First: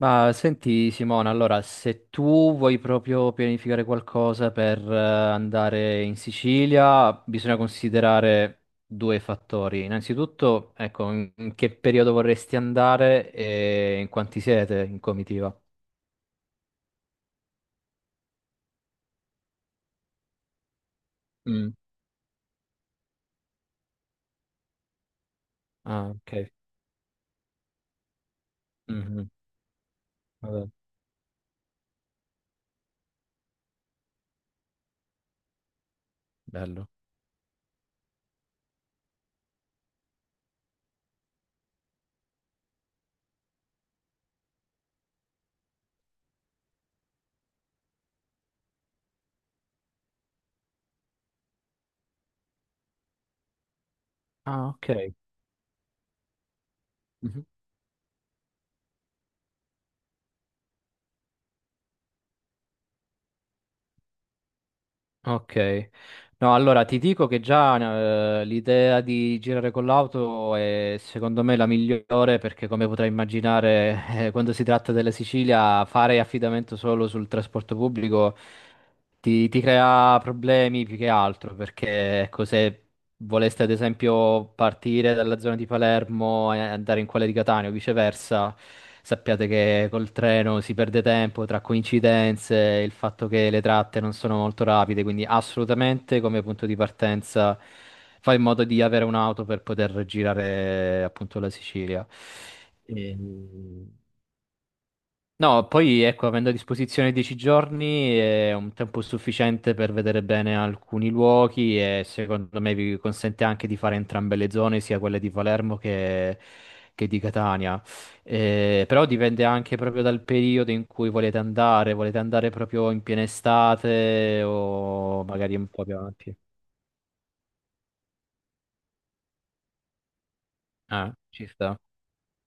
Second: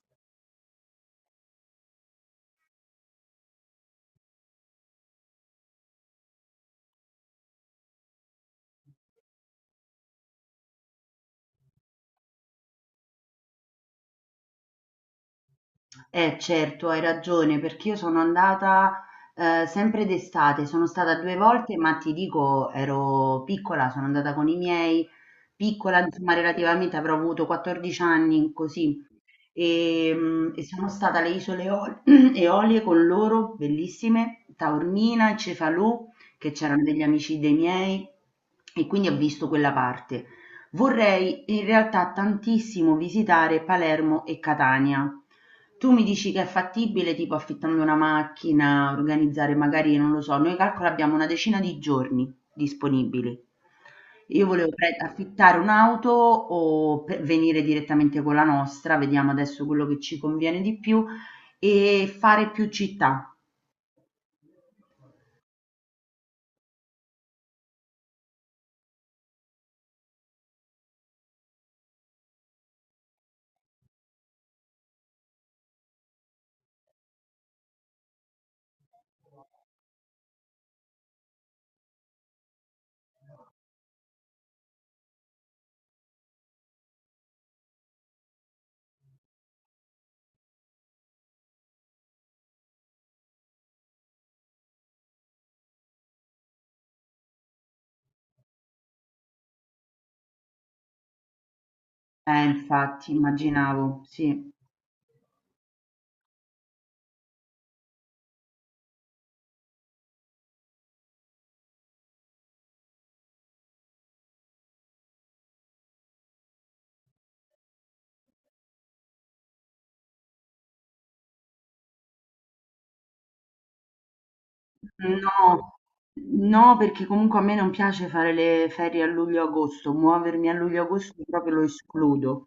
Ma senti Simona, allora se tu vuoi proprio pianificare qualcosa per andare in Sicilia, bisogna considerare due fattori. Innanzitutto, ecco, in che periodo vorresti andare e in quanti siete in comitiva? Eh certo, hai ragione, perché io sono andata sempre d'estate, sono stata due Mm. volte, ma ti dico, ero piccola, sono andata con i miei, piccola, Ah, insomma, ok. relativamente avrò avuto 14 anni, così, Mhm. e Vabbè, sono stata alle isole Eol Eolie con loro, bellissime, Taormina, Cefalù, che c'erano bello. degli amici dei miei e quindi ho visto quella parte. Vorrei in realtà tantissimo visitare Palermo e Catania. Tu mi dici che è fattibile, tipo affittando una macchina, organizzare magari, non lo so, noi calcola abbiamo una decina di giorni disponibili. Io Ah, volevo ok. affittare un'auto o Mhm. venire direttamente con la nostra, vediamo adesso quello che ci conviene di più e fare più città. Ok, no, allora ti dico che già l'idea di girare con l'auto è secondo me la migliore perché come potrai immaginare quando si tratta della Sicilia fare affidamento solo sul trasporto pubblico ti crea problemi più che altro perché ecco, se voleste ad esempio partire dalla zona di Palermo e andare in quella di Catania o viceversa, sappiate che col treno si perde tempo tra coincidenze, il fatto che le tratte non sono molto rapide, quindi assolutamente come punto di partenza fai in modo di avere un'auto per poter girare appunto la Sicilia. Infatti, Ehm, immaginavo, sì. No, poi ecco, avendo a disposizione 10 giorni è un tempo sufficiente per vedere bene alcuni luoghi e secondo me vi consente anche di fare entrambe le zone, sia quelle di Palermo che di Catania. Però dipende anche proprio dal periodo in cui volete andare proprio in piena estate o magari un No, po' più avanti. no, perché comunque a me non piace fare le ferie a luglio-agosto, muovermi a Ah, luglio-agosto ci proprio lo sta. escludo.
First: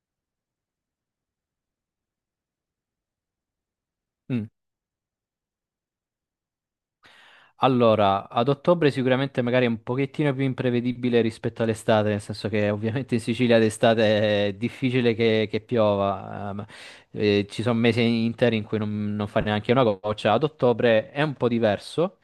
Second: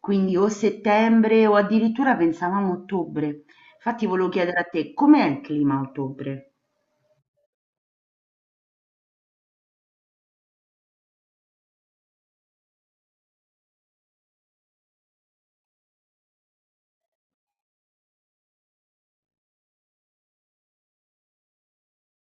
Quindi o settembre o addirittura pensavamo ottobre. Infatti volevo Mm. chiedere a te, com'è il clima a ottobre? Allora, ad ottobre sicuramente magari è un pochettino più imprevedibile rispetto all'estate, nel senso che ovviamente in Sicilia d'estate è difficile che piova, ci sono mesi interi in cui non fa neanche una goccia, ad ottobre è un po' diverso,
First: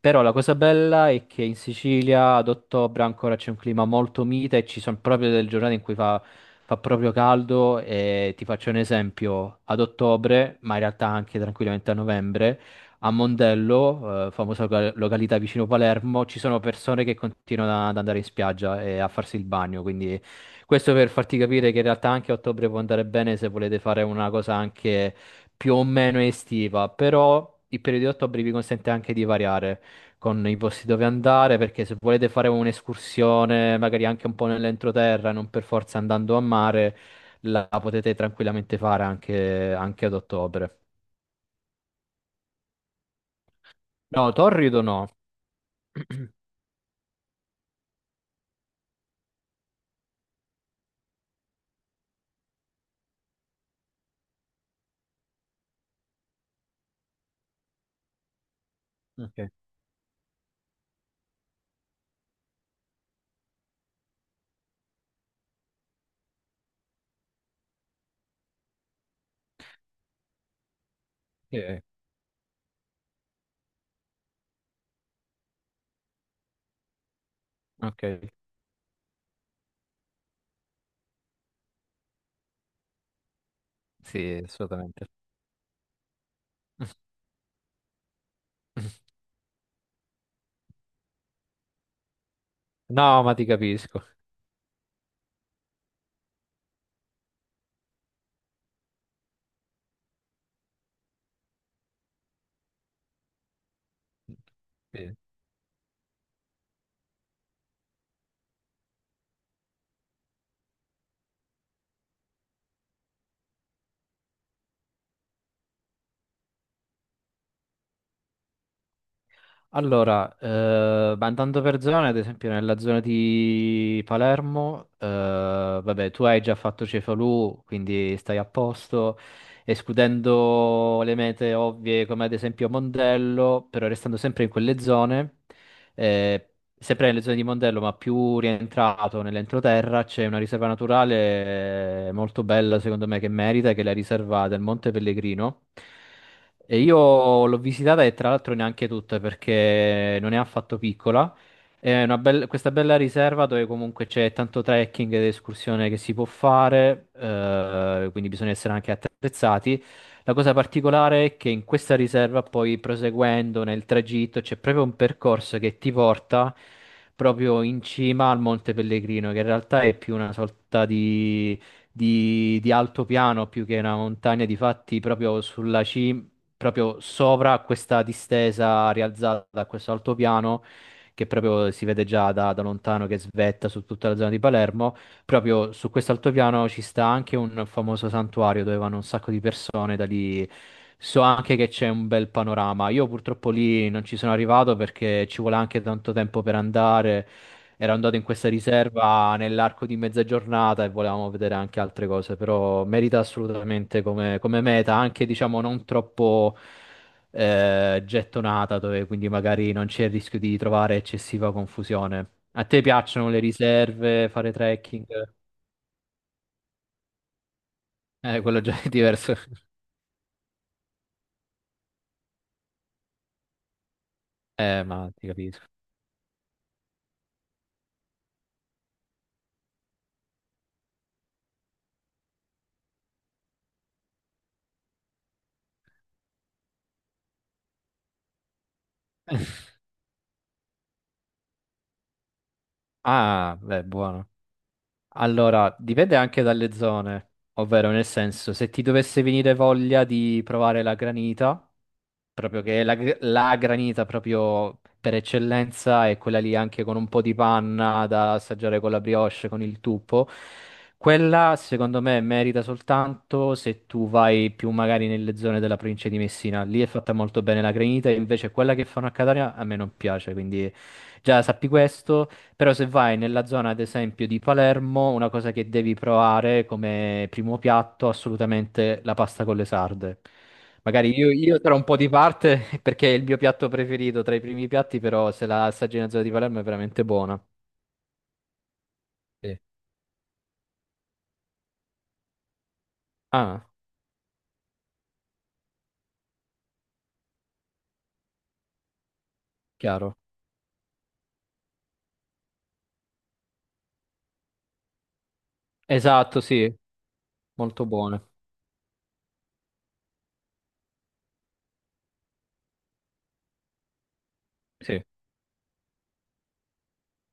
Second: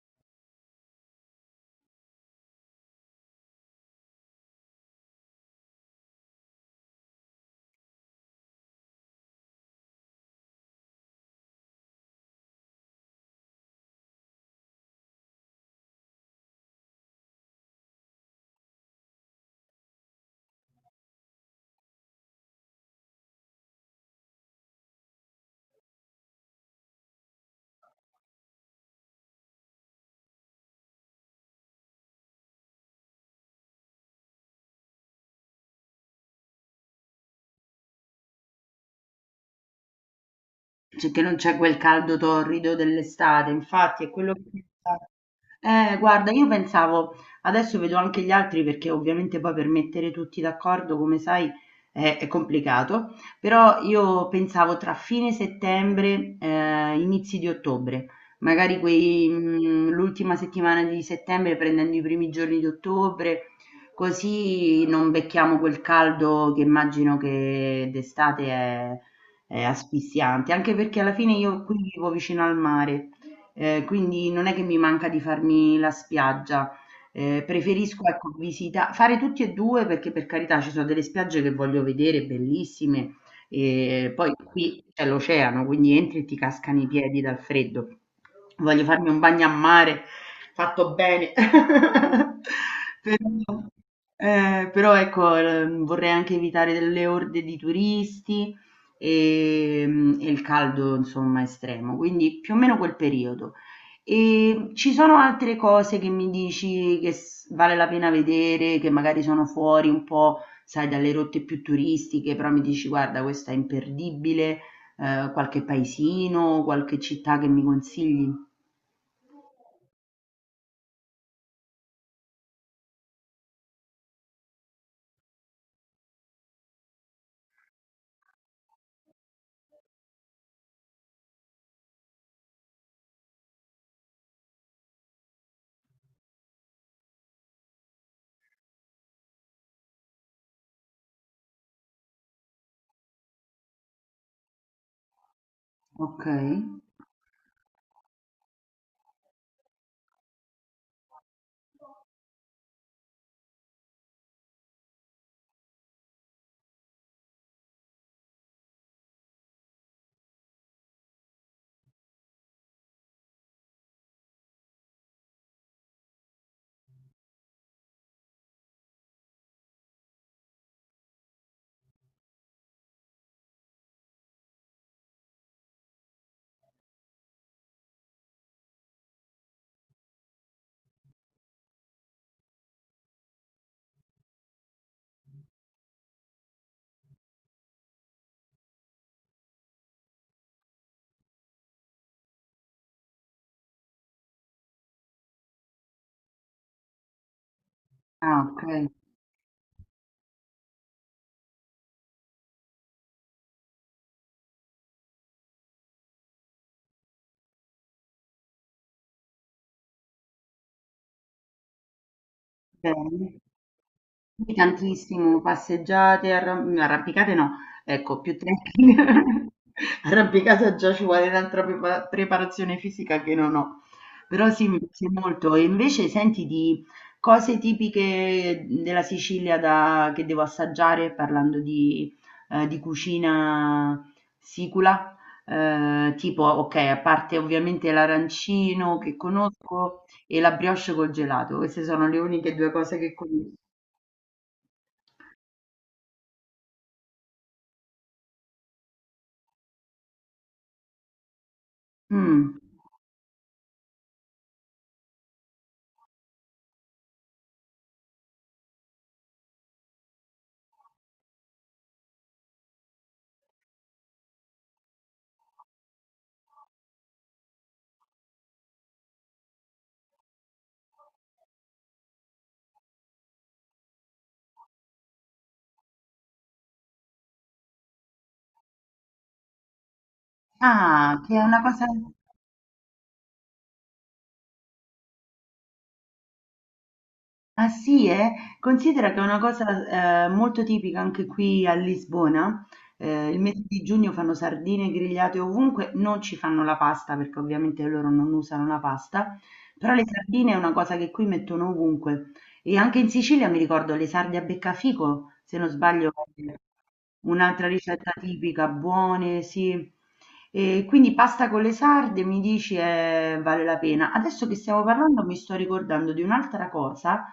però la cosa bella è che in Sicilia ad ottobre ancora c'è un clima molto mite e ci sono proprio delle giornate in cui fa, fa proprio caldo e ti faccio un esempio, ad ottobre, ma in realtà anche tranquillamente a novembre. A Mondello, famosa località vicino Palermo, ci sono persone che continuano ad andare in spiaggia e a farsi il bagno, quindi questo per farti capire che in realtà anche a ottobre può andare bene se volete fare una cosa anche più o meno estiva, però il periodo di ottobre vi consente anche di variare con i posti dove andare, perché se volete fare un'escursione, magari anche un po' nell'entroterra, non per forza andando a mare, la potete tranquillamente fare anche ad ottobre. Cioè, che non c'è quel caldo torrido dell'estate, infatti, è quello No, che torrido no. pensavo. Guarda, io pensavo, adesso vedo anche gli altri perché ovviamente poi per mettere tutti d'accordo, come sai, è complicato, però io pensavo tra fine settembre, inizi di ottobre, magari Ok. L'ultima settimana di settembre prendendo i primi giorni di ottobre, così non becchiamo quel caldo che immagino che d'estate è asfissiante, anche perché alla fine Sì, io qui vivo vicino al mare. Quindi non è che mi manca di farmi la spiaggia. Preferisco, ok, ecco, visita fare tutti e 2 perché, per carità, ci sono delle spiagge che voglio vedere bellissime, poi sì, qui c'è assolutamente. l'oceano, quindi entri e ti cascano i piedi dal freddo. Voglio farmi un bagno a mare fatto bene. No, ma ti Però, capisco. però ecco, vorrei anche evitare delle orde di turisti, e il caldo insomma estremo, quindi più o meno quel periodo. E ci Sì. sono altre cose che mi dici che vale la pena vedere, che magari sono fuori un po', sai, dalle rotte più turistiche, però mi dici guarda, questa è imperdibile, qualche paesino, qualche città che mi consigli? Allora, ma andando per zone, ad esempio nella zona di Palermo, vabbè, tu hai già fatto Cefalù, quindi stai a posto, escludendo le mete ovvie come ad esempio Mondello, però restando sempre in quelle zone. Eh, sempre nelle zone di Mondello, ma più rientrato nell'entroterra, c'è una riserva naturale molto bella, secondo me, che merita, che è la riserva del Monte Pellegrino. Ok, E io l'ho visitata e tra l'altro neanche tutta perché non è affatto piccola. Questa bella riserva dove comunque c'è tanto trekking ed escursione che si può fare, quindi bisogna essere anche attrezzati. La cosa particolare è che in questa riserva, poi proseguendo nel tragitto, c'è proprio un percorso che ti porta proprio in cima al Monte Pellegrino, che in realtà è più una sorta di, di altopiano più che una montagna, di fatti proprio sulla cima, proprio sopra questa distesa rialzata da questo altopiano che proprio si vede già da lontano che svetta su tutta la zona di Palermo. Proprio su questo altopiano ci sta anche un famoso santuario dove vanno un sacco di persone, da lì so anche che c'è un bel panorama. Io purtroppo lì non ci sono arrivato perché ci vuole anche tanto tempo per andare. Ero andato in ah, questa ok, riserva nell'arco di mezza giornata e volevamo vedere anche altre cose, però merita assolutamente come, come meta, anche diciamo non troppo gettonata, dove quindi magari non c'è il rischio di trovare eccessiva confusione. A te piacciono le bene. riserve, fare Sì, trekking? tantissimo, passeggiate, no, arrampicate no, ecco, più Quello già è tecnica. diverso. Arrampicata già ci vuole un'altra preparazione fisica che non ho. Però sì, mi piace ma ti molto. E capisco. invece senti di cose tipiche della Sicilia che devo assaggiare, parlando di, di cucina sicula, tipo, ok, a parte ovviamente l'arancino che conosco e la brioche col gelato, queste sono le uniche due cose che conosco. Ah, beh, buono. Allora, dipende anche dalle zone, ovvero nel senso, se ti dovesse venire voglia di provare la granita, Mh. proprio che la, gr- la granita proprio per eccellenza è quella lì anche con un po' di panna da assaggiare con la brioche, con il tuppo, quella secondo me merita soltanto se tu vai più magari nelle zone della provincia di Messina, lì è fatta molto bene la granita, invece quella che fanno a Catania a me non piace, quindi già sappi questo. Però se vai nella zona, ad esempio, di Palermo, una cosa che devi provare come primo piatto, assolutamente la pasta con le sarde. Magari Ah, io, che è una io tra un cosa. po' di parte, perché è il mio piatto preferito tra i primi piatti, però se la assaggi nella zona di Palermo è veramente buona. Ah sì, eh? Considera che è una Sì. cosa molto tipica anche qui a Lisbona. Il mese Ah, di giugno fanno sardine grigliate ovunque, non ci fanno la pasta perché ovviamente loro non usano la pasta, però le chiaro. sardine è una cosa che qui mettono ovunque. E anche in Sicilia mi ricordo le sarde a beccafico, se non sbaglio, Esatto, è sì, un'altra molto ricetta buona. tipica, buone, sì. E quindi pasta con le sarde mi dici vale la pena. Adesso che stiamo Sì. parlando mi sto ricordando di un'altra cosa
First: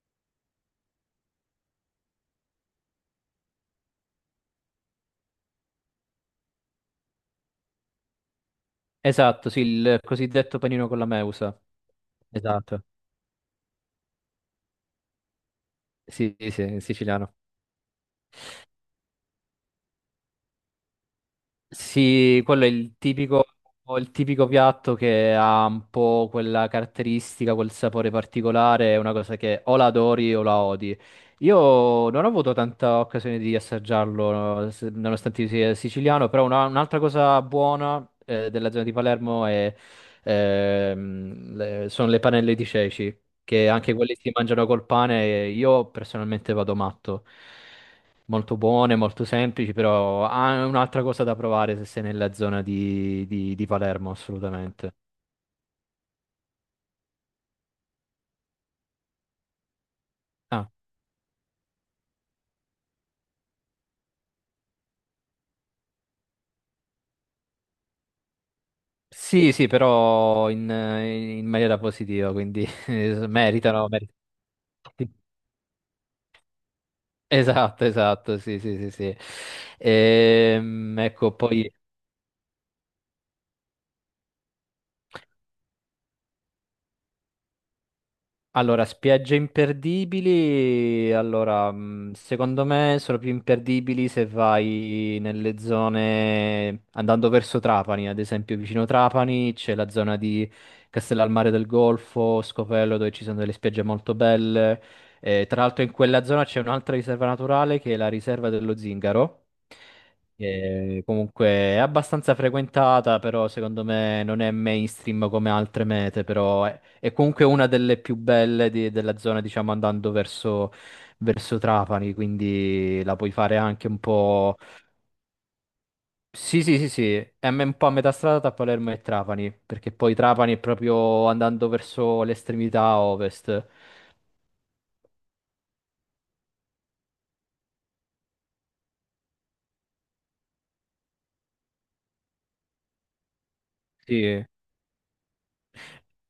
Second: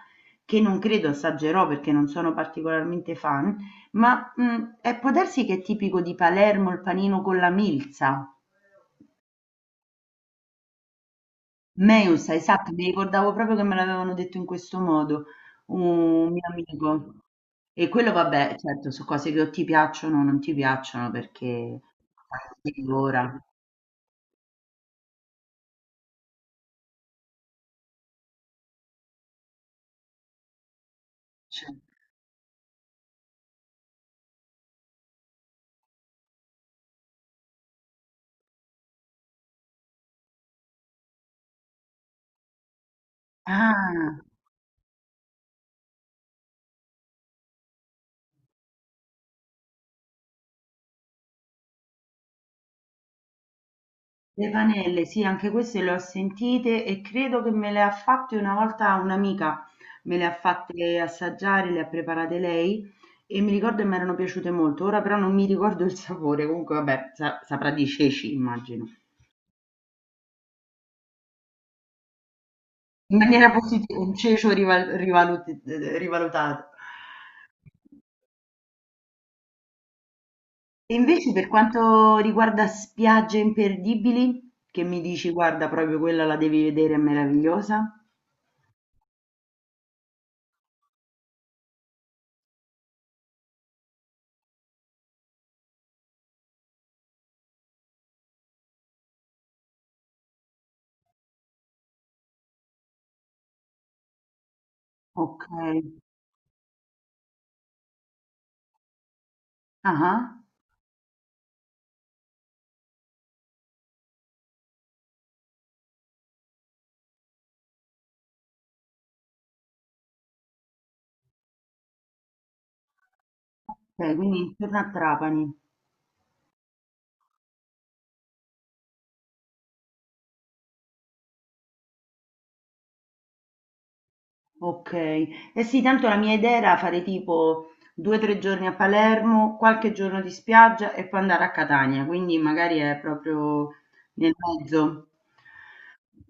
che non credo assaggerò perché non sono particolarmente fan, ma può darsi che è tipico di Palermo il panino con la milza. Esatto, sì, il cosiddetto panino con la meusa. Meusa, esatto, Esatto. mi ricordavo proprio che me l'avevano detto in questo modo, un Sì, mio sì, sì, in amico. siciliano. E quello vabbè, certo, su cose che o ti piacciono o non ti piacciono perché Sì, quello è sai di ora. Il tipico piatto che ha un po' quella caratteristica, quel sapore particolare, è una cosa che o la adori o la odi. Cioè, Io non ho avuto tanta occasione di assaggiarlo, no, nonostante io sia siciliano, però un'altra cosa buona della zona di Palermo è, sono le panelle di ceci, che anche quelle ah. si mangiano col pane, e io personalmente vado matto molto buone, molto semplici, però ah, è un'altra cosa da provare se sei nella zona di, di Palermo, Le assolutamente. panelle, sì, anche queste le ho sentite e credo che me le ha fatte una volta un'amica, me le ha Ah, fatte assaggiare, le ha preparate lei e mi ricordo che mi erano piaciute molto, ora però non mi ricordo il sapore, comunque vabbè, saprà di ceci, immagino. sì, sì, però in maniera positiva, quindi In maniera meritano, positiva, un meritano. cecio rivalutato. Esatto, esatto, sì, sì, sì, sì. E invece Ecco, per poi quanto riguarda spiagge imperdibili, che mi dici, guarda, proprio quella la devi vedere, è meravigliosa. Allora, spiagge imperdibili, allora, secondo me sono più imperdibili se vai nelle zone, andando verso Trapani, ad esempio vicino Trapani c'è la zona di Castellalmare del Golfo, Scopello, dove ci sono delle spiagge molto belle. Ok. Tra l'altro in quella zona c'è un'altra riserva naturale che è la riserva dello Zingaro, Ah. che comunque è abbastanza frequentata, però secondo me non è mainstream come altre mete, però è comunque una delle più belle della zona, diciamo, andando verso, verso Trapani, quindi la puoi fare anche un Okay, quindi po'... intorno a Trapani. Sì, sì, sì, sì, un po' a metà strada tra Palermo e Trapani, perché poi Trapani è proprio andando verso l'estremità ovest. Okay. Eh sì, tanto la mia idea era fare tipo 2, 3 giorni a Palermo, qualche giorno di spiaggia e poi andare a Catania, quindi magari è proprio Sì, nel eh, mezzo.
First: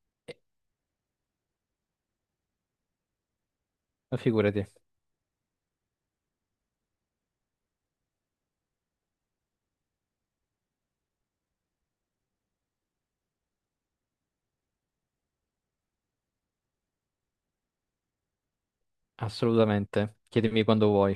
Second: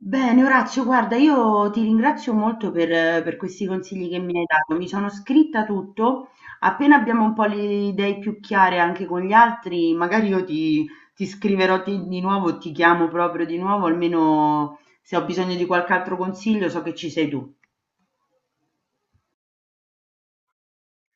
Bene Orazio, guarda, io ti ringrazio molto per questi consigli che mi hai figurati, dato. Mi sono scritta tutto. Appena abbiamo un po' le idee più chiare anche con gli altri, magari io ti scriverò di nuovo, ti chiamo proprio di nuovo, almeno se ho bisogno di qualche altro consiglio so che ci sei tu. assolutamente. Chiedimi quando vuoi.